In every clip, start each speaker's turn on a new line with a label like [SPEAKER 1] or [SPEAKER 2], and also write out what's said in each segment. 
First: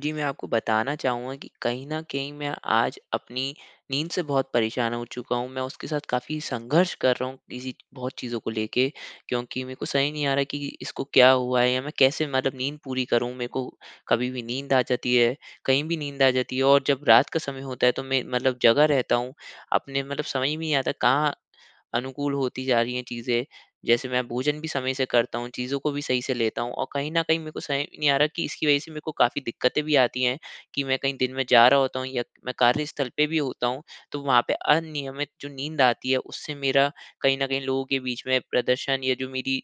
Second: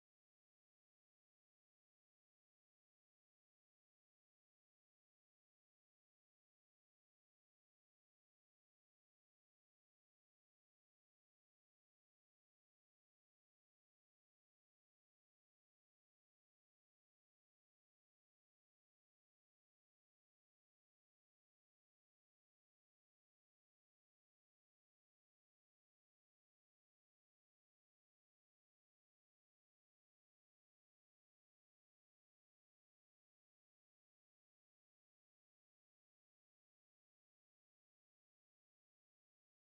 [SPEAKER 1] जी, मैं आपको बताना चाहूँगा कि कहीं न कहीं मैं आज अपनी नींद से बहुत परेशान हो चुका हूँ। मैं उसके साथ काफ़ी संघर्ष कर रहा हूँ किसी बहुत चीज़ों को लेके। क्योंकि मेरे को सही नहीं आ रहा कि इसको क्या हुआ है? या मैं कैसे मतलब नींद पूरी करूँ? मेरे को कभी भी नींद आ जाती है, कहीं भी नींद आ जाती है और जब रात का समय होता है तो मैं मतलब जगा रहता हूँ। अपने मतलब समझ में नहीं आता कहाँ अनुकूल होती जा रही हैं चीज़ें। जैसे मैं भोजन भी समय से करता हूँ, चीज़ों को भी सही से लेता हूँ। और कहीं न कहीं मेरे को समझ नहीं आ रहा कि इसकी वजह से मेरे को काफ़ी दिक्कतें भी आती हैं कि मैं कहीं दिन में जा रहा होता हूँ या मैं कार्यस्थल पे भी होता हूँ। तो वहाँ पे अनियमित जो नींद आती है उससे मेरा कहीं न कहीं लोगों के बीच में प्रदर्शन या जो मेरी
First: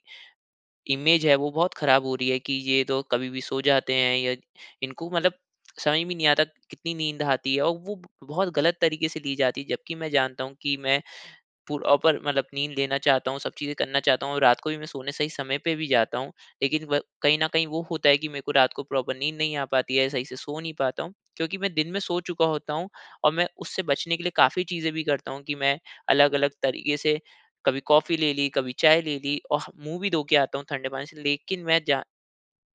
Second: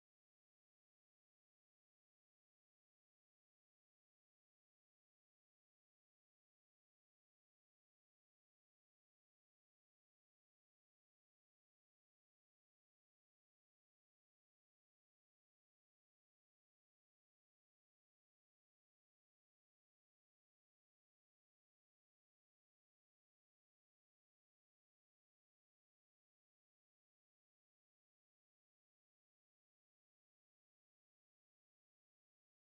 [SPEAKER 1] इमेज़ है वो बहुत खराब हो रही है कि ये तो कभी भी सो जाते हैं या इनको मतलब समझ में नहीं आता कितनी नींद आती हैं? और वो बहुत गलत तरीके से ली जाती है जबकि मैं जानता हूँ कि मैं, प्रॉपर मतलब नींद लेना चाहता हूँ सब चीज़ें करना चाहता हूँ। रात को भी मैं सोने सही समय पे भी जाता हूँ लेकिन व कहीं न कहीं वो होता है कि मेरे को रात को प्रॉपर नींद नहीं आ पाती है सही से सो नहीं पाता हूँ। क्योंकि मैं दिन में सो चुका होता हूँ और मैं उससे बचने के लिए काफ़ी चीज़ें भी करता हूँ कि मैं अलग-अलग तरीके से कभी कॉफ़ी ले ली, कभी चाय ले ली और मुँह भी धो के आता हूँ ठंडे पानी से। लेकिन मैं जा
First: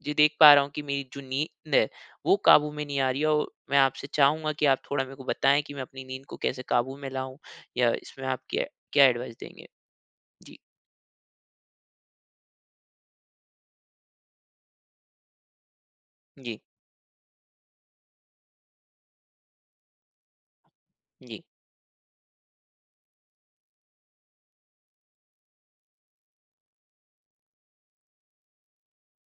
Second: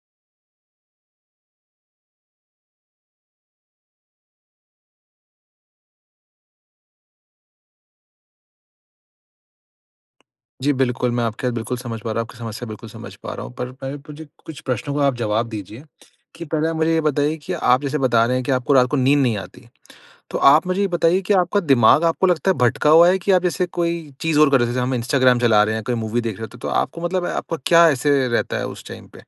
[SPEAKER 1] जी देख पा रहा हूँ कि मेरी जो नींद है वो काबू में नहीं आ रही है और मैं आपसे चाहूँगा कि आप थोड़ा मेरे को बताएँ कि मैं अपनी नींद को कैसे काबू में लाऊँ या इसमें आप क्य क्या एडवाइज़ देंगे? जी।
[SPEAKER 2] जी, बिल्कुल मैं आपके बात बिल्कुल समझ पा रहा हूँ। आपकी समस्या बिल्कुल समझ पा रहा हूँ। पर पहले मुझे कुछ प्रश्नों का आप जवाब दीजिए कि
[SPEAKER 1] जी।
[SPEAKER 2] पहले आप मुझे ये बताइए कि आप जैसे बता रहे हैं कि आपको रात को नींद नहीं आती। तो आप मुझे ये बताइए कि
[SPEAKER 1] जी।
[SPEAKER 2] आपका दिमाग आपको लगता है भटका हुआ है कि आप जैसे कोई चीज़ और कर रहे हैं? जैसे हम इंस्टाग्राम चला रहे हैं, कोई मूवी देख रहें हैं, त तो आपको मतलब आपका क्या ऐसे रहता है उस टाइम पे?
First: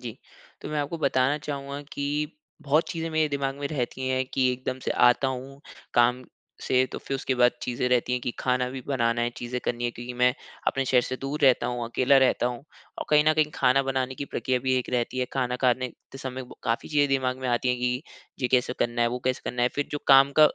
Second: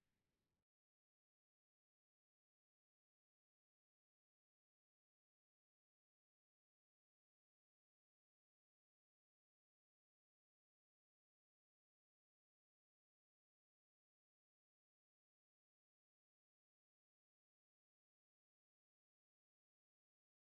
[SPEAKER 1] जी, तो मैं आपको बताना चाहूँगा कि बहुत चीज़ें मेरे दिमाग़ में रहती हैं कि एकदम से आता हूँ काम से, तो फिर उसके बाद चीज़ें रहती हैं कि खाना भी बनाना है, चीज़ें करनी हैं, क्योंकि मैं अपने शहर से दूर रहता हूँ, अकेला रहता हूँ। और कहीं न कहीं खाना बनाने की प्रक्रिया भी एक रहती है, खाना खाने ते समय काफ़ी चीज़े दिमाग़ में आती हैं कि ये कैसे करना है, वो कैसे करना है। फिर जो काम का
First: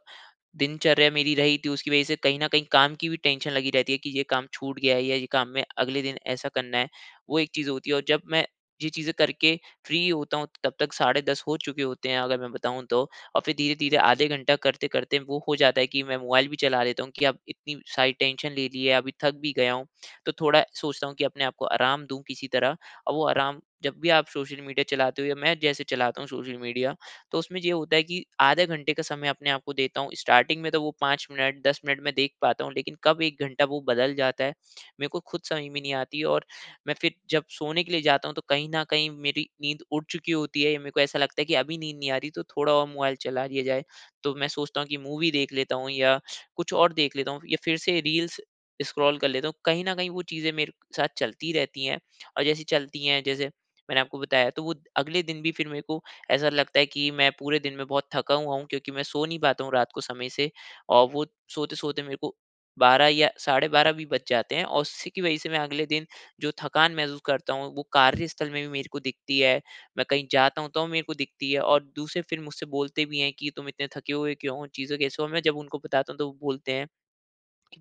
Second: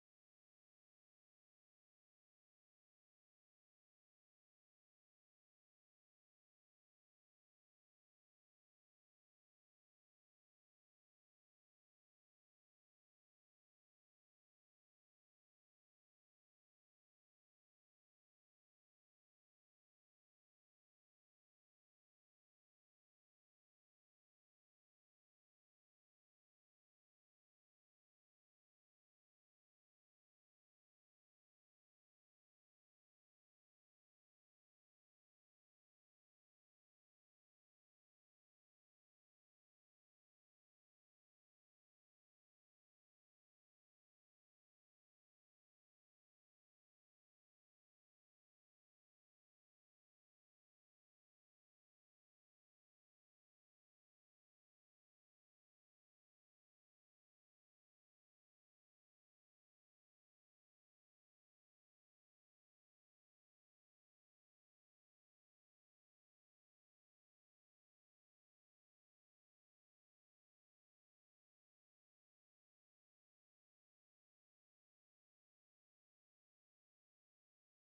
[SPEAKER 1] दिनचर्या मेरी रही थी, उसकी वजह से कहीं न कहीं काम की भी टेंशन लगी रहती है कि ये काम छूट गया है या ये काम में अगले दिन ऐसा करना है। वो एक चीज़ होती है, और जब मैं ये चीज़ें कर के फ्री होता हूँ, तब तक साढ़े 10 हो चुके होते हैं अगर मैं बताऊँ तो। और फिर धीरे-धीरे आधे घंटा करते-करते वो हो जाता है कि मैं मोबाइल भी चला लेता हूँ कि अब इतनी सारी टेंशन ले ली है, अभी थक भी गया हूँ, तो थोड़ा सोचता हूँ कि अपने आप को आराम दूँ किसी तरह। और वो आराम जब भी आप सोशल मीडिया चलाते हो या मैं जैसे चलाता हूँ सोशल मीडिया, तो उसमें ये होता है कि आधे घंटे का समय अपने आपको देता हूँ। स्टार्टिंग में तो वो 5 मिनट, 10 मिनट मैं देख पाता हूँ, लेकिन कब 1 घंटा वो बदल जाता है, मेरे को खुद समझ में नहीं आती। और मैं फिर जब सोने के लिए जाता हूँ, तो कहीं न कहीं मेरी नींद उड़ चुकी होती है, या मेरे को ऐसा लगता है कि अभी नींद नहीं आ रही, तो थोड़ा और मोबाइल चला लिया जाए। तो मैं सोचता हूँ कि मूवी देख लेता हूँ या कुछ और देख लेता हूँ, या फिर से रील्स स्क्रॉल कर लेता हूँ। कहीं न कहीं वो चीज़ें मेरे साथ चलती रहती हैं, और जैसे चलती है जैसे मैंने आपको बताया, तो वो अगले दिन भी फिर मेरे को ऐसा लगता है कि मैं पूरे दिन में बहुत थका हुआ हूँ क्योंकि मैं सो नहीं पाता हूँ रात को समय से, और वो सोते-सोते मेरे को 12 या साढ़े 12 भी बज जाते हैं। और उसी की वजह से मैं अगले दिन जो थकान महसूस करता हूँ, वो कार्यस्थल में भी मेरे को दिखती है, मैं कहीं जाता हूँ तो मेरे को दिखती है। और दूसरे फिर मुझसे बोलते भी हैं कि, "तुम इतने थके हुए क्यों हो, चीज़ों कैसे हो?" मैं जब उनको बताता हूँ, तो वो बोलते हैं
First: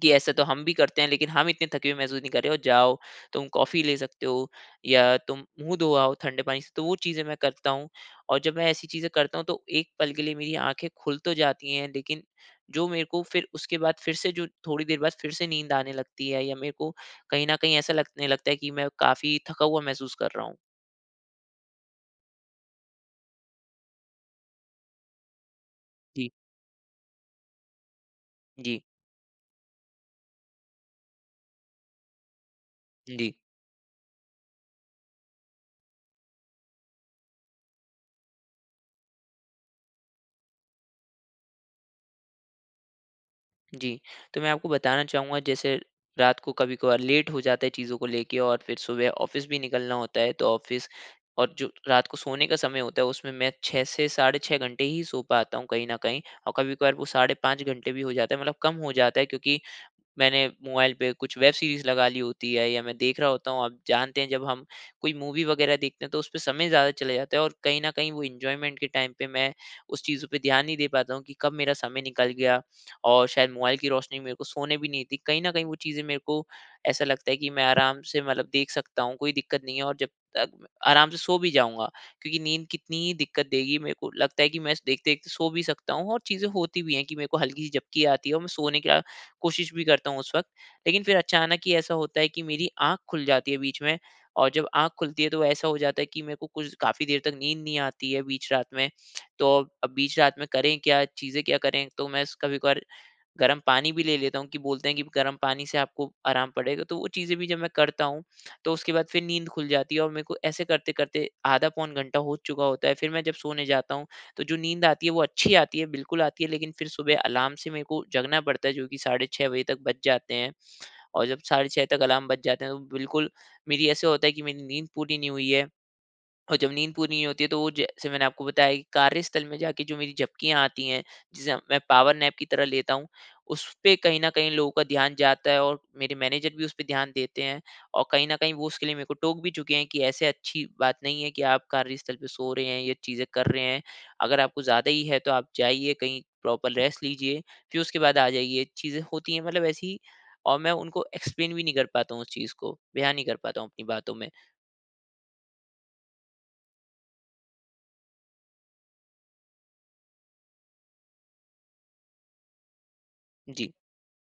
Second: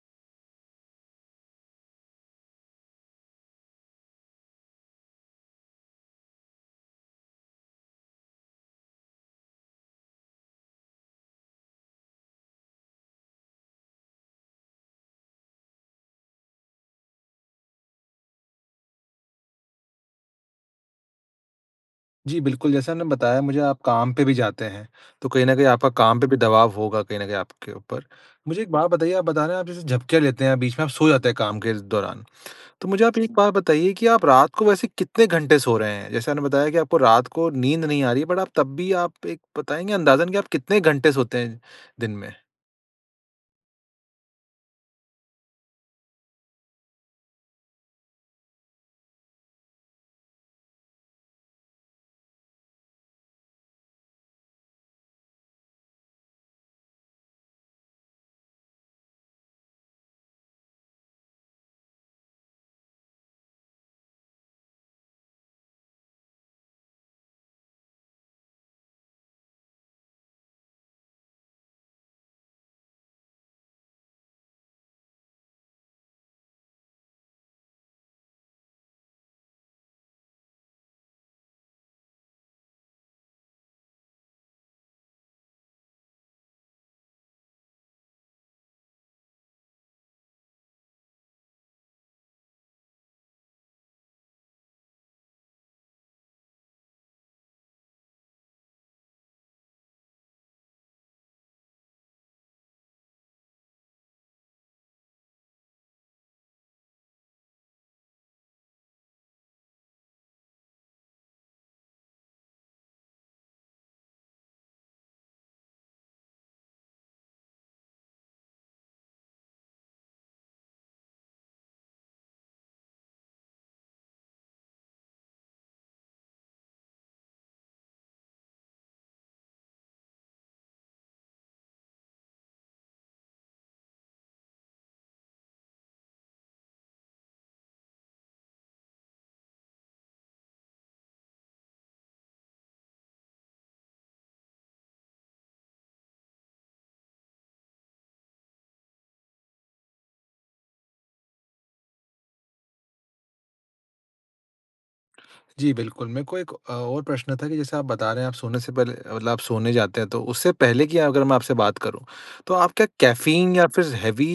[SPEAKER 1] कि, "ऐसा तो हम भी करते हैं, लेकिन हम इतने थके हुए महसूस नहीं कर रहें। ओ जाओ तुम कॉफ़ी ले सकते हो या तुम मुँह धो आओ ठंडे पानी से।" तो वो चीज़ें मैं करता हूँ, और जब मैं ऐसी चीज़ें करता हूँ तो एक पल के लिए मेरी आँखें खुल तो जाती है, लेकिन जो मेरे को फिर उसके बाद फिर से जो थोड़ी देर बाद फिर से नींद आने लगती है, या मेरे को कहीं न कहीं ऐसा लगने लगता है की मैं काफ़ी थका हुआ महसूस कर रहा हूँ।
[SPEAKER 2] जी बिल्कुल। जैसा आपने बताया मुझे आप काम पे भी जाते हैं। तो कहीं न कहीं आपका काम पे
[SPEAKER 1] जी।
[SPEAKER 2] भी दबाव होगा कहीं न कहीं आपके ऊपर। मुझे एक
[SPEAKER 1] जी।
[SPEAKER 2] बात बताइए आप बता रहे हैं आप जैसे झपकियाँ लेते हैं बीच में आप सो जाते हैं काम के दौरान। तो मुझे आप एक
[SPEAKER 1] जी।
[SPEAKER 2] बात बताइए कि आप रात को वैसे कितने घंटे सो रहे हैं? जैसे आपने बताया कि आपको रात को नींद नहीं आ रही है बट आप तब भी आप एक बताएँगे अंदाज़न कि आप कितने घंटे सोते हैं दिन में?
[SPEAKER 1] जी। तो मैं आपको बताना चाहूँगा जैसे रात को कभी-कभार लेट हो जाता है चीज़ों को लेके और फिर सुबह ऑफिस भी निकलना होता है। तो ऑफिस और जो रात को सोने का समय होता है उसमें मैं 6 से साढ़े 6 घंटे ही सो पाता हूँ कहीं न कहीं। और कभी-कभार वो साढ़े 5 घंटे भी हो जाता है, मतलब कम हो जाता है। क्योंकि मैंने मोबाइल पे कुछ वेब सीरीज़ लगा ली होती है या मैं देख रहा होता हूँ। आप जानते हैं जब हम कोई मूवी वगैरह देखते हैं तो उस पे समय ज़्यादा चले जाता है और कहीं न कहीं वो एन्जॉयमेंट के टाइम पे मैं उस चीज़ों पे ध्यान नहीं दे पाता हूँ कि कब मेरा समय निकल गया। और शायद मोबाइल की रोशनी मेरे को सोने भी नहीं देती। कहीं न कहीं वो चीज़ें मेरे को ऐसा लगता है कि मैं आराम से मतलब देख सकता हूँ कोई दिक्कत नहीं है और जब तक आराम से सो भी जाऊँगा। क्योंकि नींद कितनी ही दिक्कत देगी मेरे को लगता है कि मैं स देखते सो भी सकता हूँ। और चीज़ें होती भी हैं कि मेरे को हल्की सी झपकी आती है और मैं सोने का अ, कोशिश भी करता हूँ उस वक़्त। लेकिन फिर अचानक ही ऐसा होता है कि मेरी आँख खुल जाती है बीच में और जब आँख खुलती है तो ऐसा हो जाता है कि मेरे को कुछ काफ़ी देर तक नींद नहीं आती है बीच रात में। तो अब बीच रात में करें क्या, चीज़ें क्या करें, तो मैं स कभी-कभार गरम पानी भी ले लेता हूँ कि बोलते हैं कि गरम पानी से आपको आराम पड़ेगा तो वो चीजें भी जब मैं करता हूँ तो उसके बाद फिर नींद खुल जाती है। और मेरे को ऐसे करते करते आधा पौन घंटा हो चुका होता है। फिर मैं जब सोने जाता हूँ तो जो नींद आती है वो अच्छी आती है बिल्कुल आती है लेकिन फिर सुबह अलार्म से मेरे को जगना पड़ता है जो कि साढ़े 6 बजे तक बज जाते हैं। और जब साढ़े 6 तक अलार्म बज जाते हैं तो बिल्कुल मेरी ऐसा होता है कि मेरी नींद पूरी नहीं हुई है। और जब नींद पूरी नहीं होती है तो वो जैसे मैंने आपको बताया की कार्यस्थल में जाके जो मेरी झपकियाँ आती हैं जिसे मैं पावरनैप की तरह लेता हूँ उसपे कहीं न कहीं लोगों का ध्यान जाता है और मेरे मैनेजर भी उसपे ध्यान देते हैं। और कहीं न कहीं वो उसके लिए मेरे को टोक भी चुके है कि "ऐसे अच्छी बात नहीं है की आप कार्यस्थल पर सो रहे हैं, ये चीज़ें कर रहे हैं। अगर आपको ज़्यादा ही है तो आप जाइए कहीं प्रॉपर रेस्ट लीजिए, फिर उसके बाद आ जाइए।" चीज़ें होती है मतलब ऐसी और मैं उनको एक्सप्लेन भी नहीं कर पाता हूँ उस चीज़ को, बयान नहीं कर पाता हूँ अपनी बातों में।
[SPEAKER 2] जी बिल्कुल। मेरे को 1 अ, और प्रश्न था कि जैसे आप बता रहे हैं आप सोने से पहले अ, मतलब आप सोने जाते हैं तो उससे पहले की अगर मैं आपसे बात करूँ, तो आप क्या कैफ़ीन या
[SPEAKER 1] जी।
[SPEAKER 2] फ़िर हेवी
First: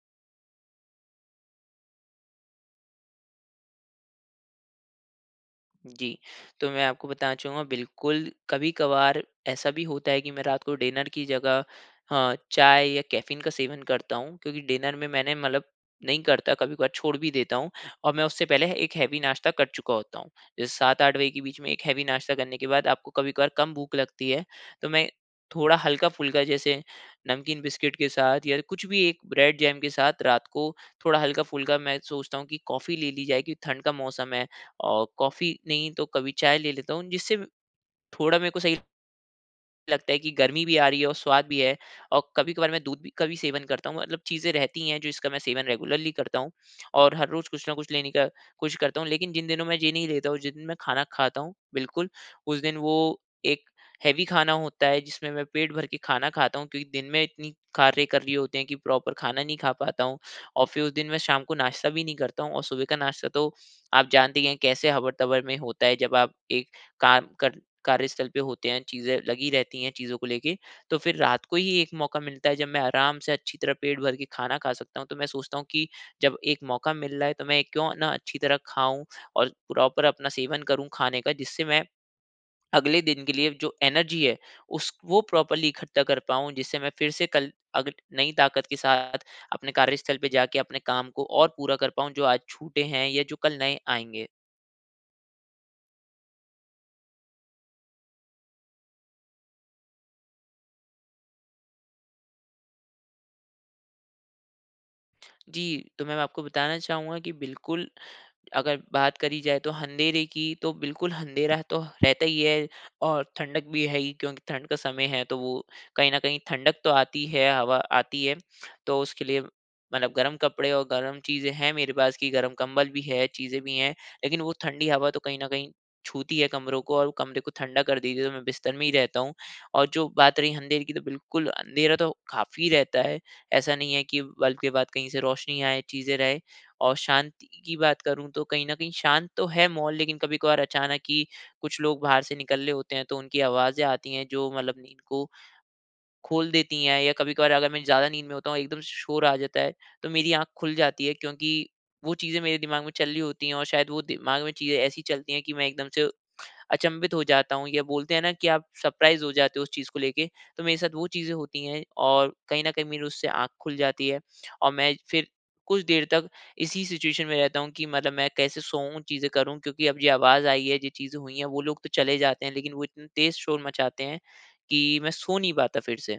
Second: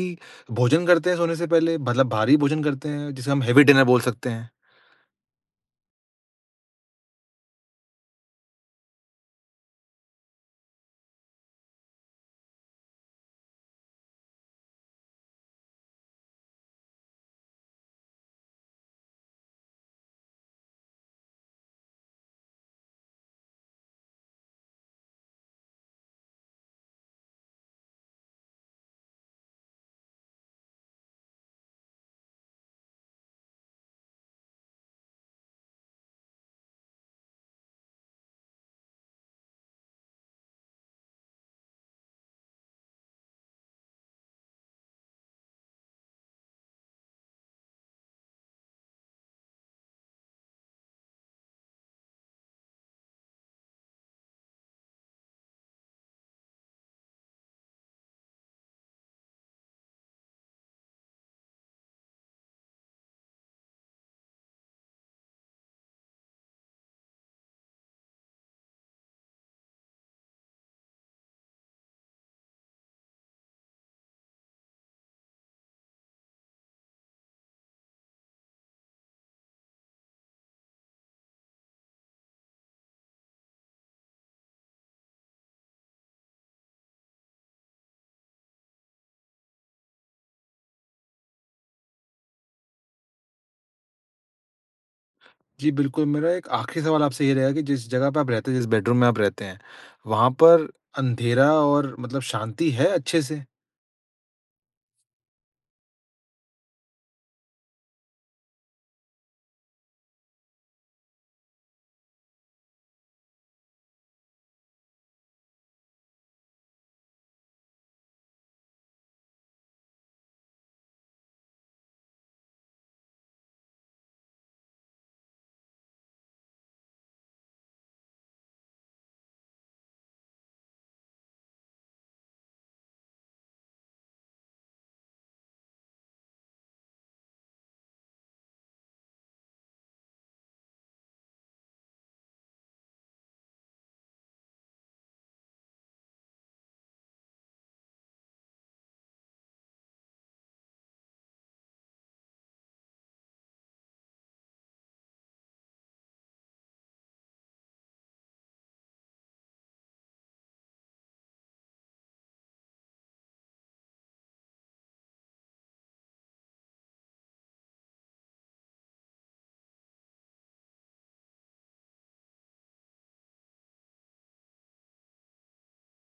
[SPEAKER 2] भोजन करते हैं सोने से पहले? मतलब भारी भोजन करते हैं, जिसे हम हेवी डिनर बोल सकते हैं?
[SPEAKER 1] जी, तो मैं आपको बताना चाहूँगा बिल्कुल कभी-कभार ऐसा भी होता है कि मैं रात को डिनर की जगह हाँ चाय या कैफ़ीन का सेवन करता हूँ। क्योंकि डिनर में मैंने मतलब नहीं करता कभी-कभार छोड़ भी देता हूँ। और मैं उससे पहले 1 हेवी नाश्ता कर चुका होता हूँ। जैसे 7-8 बजे के बीच में एक हेवी नाश्ता करने के बाद आपको कभी-कभार कम भूख लगती है तो मैं थोड़ा हल्का-फुल्का जैसे नमकीन बिस्किट के साथ या कुछ भी एक ब्रेड-जेम के साथ रात को थोड़ा हल्का-फुल्का मैं सोचता हूँ कि कॉफी ले ली जाए क्योंकि ठंड का मौसम है। और कॉफी नहीं तो कभी चाय ले लेता हूँ जिससे थोड़ा मेरे को सही लगता है कि गर्मी भी आ रही है और स्वाद भी है और कभी-कभार मैं दूध भी का भी सेवन करता हूँ। मतलब चीज़े रहती हैं जो इसका मैं सेवन रेगुलरली करता हूँ। और हर रोज़ कुछ न कुछ लेने का कोशिश करता हूँ लेकिन जिन दिनों में ये नहीं लेता हूँ जिस दिन मैं खाना खाता हूँ बिल्कुल, उस दिन वो एक हेवी खाना होता है जिसमें मैं पेट भर के खाना खाता हूँ। क्योंकि दिन में इतनी कार्य कर रही होते हैं कि प्रॉपर खाना नहीं खा पाता हूँ और फ़िर, उस दिन मैं शाम को नाश्ता भी नहीं करता हूँ और सुबह का नाश्ता तो आप जानते ही हैं कैसे हबर-तबर में होता है जब आप एक काम कर कार्यस्थल पर होते हैं चीज़ें लगी रहती हैं चीज़ों को लेके। तो फ़िर रात को ही 1 मौका मिलता है जब मैं आराम से अच्छी तरह पेट भर के खाना खा सकता हूँ। तो मैं सोचता हूँ कि जब 1 मौका मिल रहा है तो मैं क्यों ना अच्छी तरह खाऊँ और प्रॉपर अपना सेवन करूँ खाने का। जिससे मैं अगले दिन के लिए जो एनर्जी है उस वो प्रोपर्ली इकट्ठा कर पाऊँ। जिससे मैं फ़िर से कल अग नई ताकत के साथ अपने कार्यस्थल पर जाके अपने काम को और पूरा कर पाऊँ जो आज छूटे हैं या जो कल नए आएँगे।
[SPEAKER 2] जी, बिल्कुल, मेरा एक आखिरी सवाल आपसे ये रहेगा कि जिस जगह पे आप रहते हैं, जिस बेडरूम में आप रहते हैं, वहाँ पर अंधेरा और मतलब शांति है अच्छे से?
[SPEAKER 1] जी, तो मैं मैं अब आपको बताना चाहूँगा कि बिल्कुल, अगर बात करी जाए तो अँधेरे की तो बिल्कुल अँधेरा तो रहता ही है और ठंडक भी है ही क्योंकि ठंड का समय है तो वो कहीं न कहीं ठंडक तो आती है, हवा आती है, तो उसके लिए मतलब गरम कपड़े और गरम चीज़ें हैं मेरे पास कि गरम कंबल भी है चीज़ें भी हैं लेकिन वो ठंडी हवा तो कहीं न कहीं छूती है कमरों को और कमरे को ठंडा कर देगी तो मैं बिस्तर में ही रहता हूँ। और जो बात रही अँधेरे की तो बिल्कुल अँधेरा तो काफ़ी रहता है। ऐसा नहीं है कि बल्ब के बाद कहीं से रोशनी आए चीज़ें रहे। और शांति की बात करूँ तो कहीं न कहीं शांत तो है माहौल लेकिन कभी-कभार अचानक ही कुछ लोग बाहर से निकल ले होते हैं तो उनकी आवाज़ें आती हैं जो मतलब नींद को, खोल देती हैं। या कभी-कभार अगर मैं ज़्यादा नींद में होता हूँ एकदम श शोर आ जाता है, तो मेरी आँख खुल जाती है क्योंकि वो चीज़ें मेरे दिमाग में चल रही होती हैं और शायद वो दिमाग में चीज़ें ऐसी चलती हैं कि मैं एकदम से, अचंभित हो जाता हूँ या बोलते है ना कि आप सरप्राइज़ हो जाते हो उस चीज़ को लेके। तो मेरे साथ वो चीज़ें होती हैं और कहीं न कहीं मेरी उससे आँख खुल जाती है और मैं फिर कुछ देर तक इसी सिचुएशन में रहता हूँ कि मतलब मैं कैसे सोऊँ चीज़ें करूँ क्योंकि अब ये आवाज़ आई है जो चीज़ें हुई हैं, वो लोग तो चले जाते हैं लेकिन वो इतना तेज शोर मचाते हैं, कि मैं सो नहीं पाता फिर से।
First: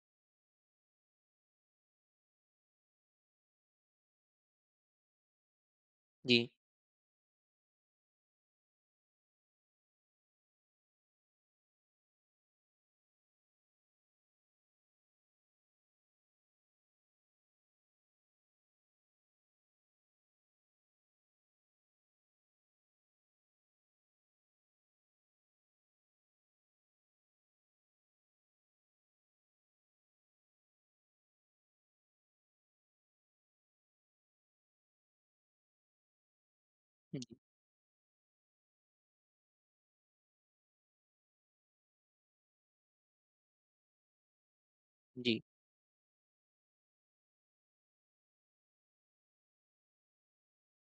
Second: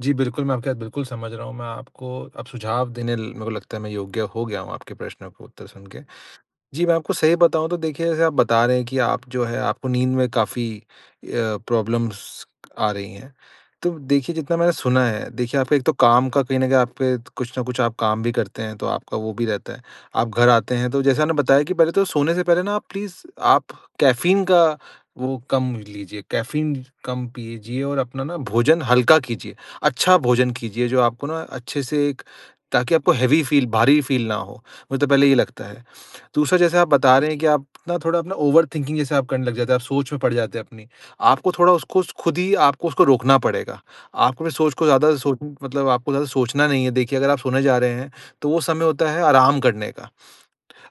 [SPEAKER 2] जी बिल्कुल मैं आपकी बात बिल्कुल समझ रहा हूँ। मैं आपको अब सुझाव देने ल मेरे को लगता है मैं योग्य हो गया हूँ आपके प्रश्नों के उत्तर सुन के।
[SPEAKER 1] जी।
[SPEAKER 2] जी मैं आपको सही बताऊँ तो देखिए जैसे आप बता रहे हैं कि आप जो है आपको नींद में काफ़ी अ, प्रॉब्लम्स आ रही हैं। तो देखिए जितना मैंने सुना है देखिए आप एक तो काम का कहीं न कहीं आप पे कुछ न कुछ आप काम भी करते हैं तो आपका वो भी रहता है। आप घर आते हैं तो जैसा आपने बताया कि पहले तो सोने से पहले ना आप प्लीज़ आप कैफ़ीन का वो कम लीजिए कैफ़ीन कम पीजिए और अपना ना भोजन हल्का कीजिए। अच्छा भोजन कीजिए जो आपको ना अच्छे से एक ताकि आपको हेवी फ़ील भारी फ़ील ना हो, मुझे तो पहले ये लगता है। दूसरा जैसे आप बता रहे
[SPEAKER 1] हुँ।
[SPEAKER 2] हैं कि आप ना थोड़ा अपना ओवर थिंकिंग जैसा आप करने लग जाते हैं, आप सोच में पड़ जाते हैं अपनी। आपको थोड़ा उसको स ख़ुद ही आपको उसको रोकना पड़ेगा। आपको ना सोच को ज़्यादा सोच
[SPEAKER 1] जी।
[SPEAKER 2] मतलब आपको ज़्यादा सोचना नहीं है। देखिए अगर आप सोने जा रहे हैं तो वो समय होता है आराम करने का।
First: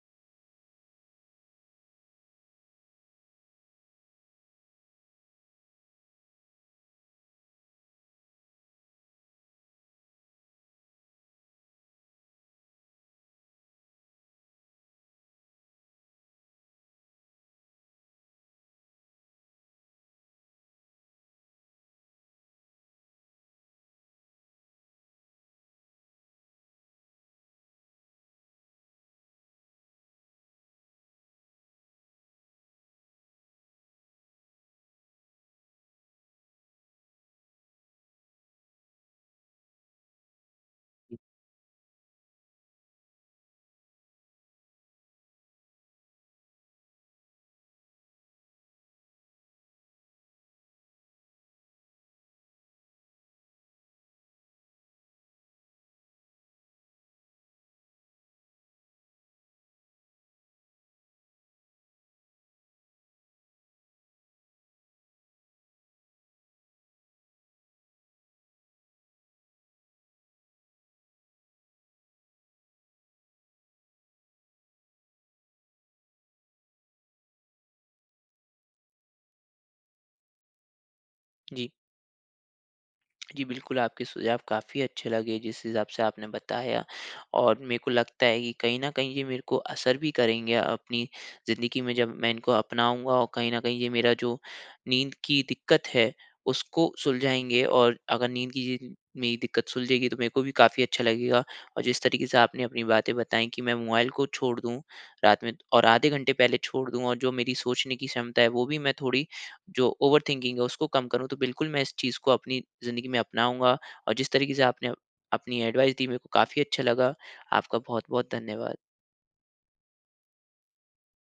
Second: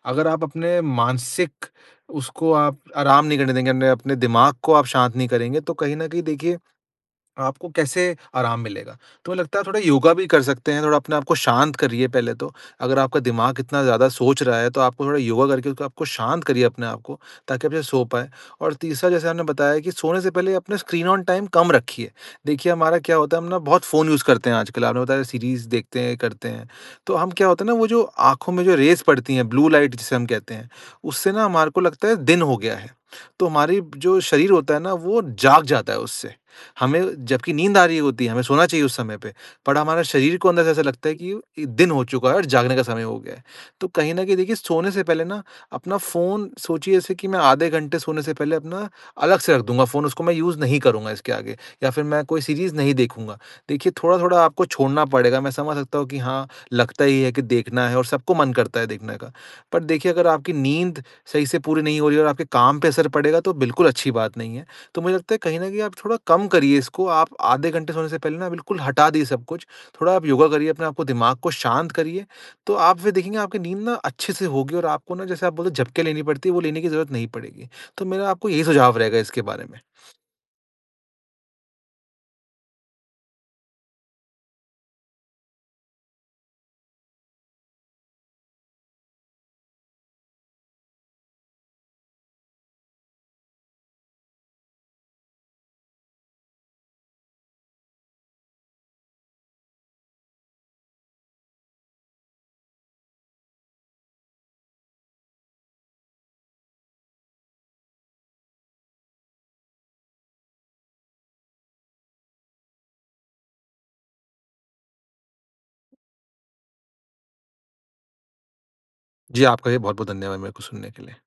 [SPEAKER 2] अगर आप अपने मानसिक उसको आप आराम नहीं करने देंगे अ, ने अपने दिमाग को आप शांत नहीं करेंगे तो कहीं न कहीं देखिए आपको कैसे आराम मिलेगा। तुम्हें लगता है थोड़ा योगा भी कर सकते हैं थोड़ा अपने आप को शांत करिए पहले तो। अगर आपका दिमाग इतना ज़्यादा सोच रहा है तो आपको थोड़ा योगा करके आपको शांत करिए अपने आपको ताकि आप सो पाए। और तीसरा जैसा हमने बताया कि सोने से पहले अपने स्क्रीन ऑन टाइम कम रखिए। देखिए हमारा क्या होता है हम ना बहुत फ़ोन यूज़ करते हैं आजकल आपने बताया सीरीज़ देखते हैं करते हैं। तो हम क्या होता है ना वो जो आँखों में जो रेज़ पड़ती हैं, ब्लू लाइट जिसे हम कहते हैं उससे ना हमारे को लगता है दिन हो गया है। तो हमारी जो शरीर होता है ना वो जाग जाता है उससे। हमें जबकि नींद आ रही होती है हमें सोना चाहिए उस समय पे बट हमारे शरीर को अंदर से ऐसा लगता है कि इ दिन हो चूका है और जागने का समय हो गया है। तो कहीं न कहीं देखिए सोने से पहले ना अपना फ़ोन सोचिए जैसे कि मैं आधे घंटे सोने से पहले अपना अलग से रख दूँगा फ़ोन, उसको मैं यूज़ नहीं करूँगा इसके आगे या फ़िर मैं कोई सीरीज़ नहीं देखूँगा। देखिए थोड़ा-थोड़ा आपको छोड़ना पड़ेगा मैं समझ सकता हूँ कि हाँ, लगता ही है कि देखना है और सबको मन करता है देखने का। पर देखिए अगर आपकी नींद सही से पूरी नहीं हो रही है और आपके काम पे असर पड़ेगा तो बिल्कुल अच्छी बात नहीं है। तो मुझे लगता है कहीं न कहीं आप थोड़ा कम करिए इसको आप आधे घंटे सोने से पहले ना बिल्कुल हटा दें सब कुछ। थोड़ा आप योगा करिए अपने आपको दिमाग को शांत करिए, तो आप फ़िर देखेंगे आपकी नींद ना अच्छे से होगी और आपको ना जैसे आप बोलते हो झपकि लेनी पड़ती है वो लेने की जरूरत नहीं पड़ेगी। तो मेरा आपको यही सुझाव रहेगा इसके बारे में।
[SPEAKER 1] जी। जी बिल्कुल आपके सुझाव काफ़ी अच्छे लगे जिस हिसाब से आपने बताया। और मेरे को लगता है कि कहीं न कहीं ये मेरे को असर भी करेंगे अपनी ज़िंदगी में जब मैं इनको अपनाऊँगा और कहीं न कहीं ये मेरा जो नींद की दिक़्क़त है उसको सुलझाएँगे और अगर नींद की ये जो मेरी दिक़्क़त सुलझेगी तो मेरे को भी काफ़ी अच्छा लगेगा। और जिस तरीके से आपने अपनी बातें बताई कि मैं मोबाइल को छोड़ दूँ, रात में और आधे घंटे पहले छोड़ दूँ और जो मेरी सोचने की क्षमता है वो भी मैं थोड़ी जो ओवर थिंकिंग है उसको कम करूँ तो बिल्कुल मैं इस चीज़ को अपनी ज़िंदगी में अपनाऊँगा और जिस तरीके से आपने अपनी एडवाइस दी मेरे को काफ़ी अच्छा लगा। आपका बहुत-बहुत धन्यवाद।
[SPEAKER 2] जी आपका भी बहुत-बहुत धन्यवाद मेरे को सुनने के लिए।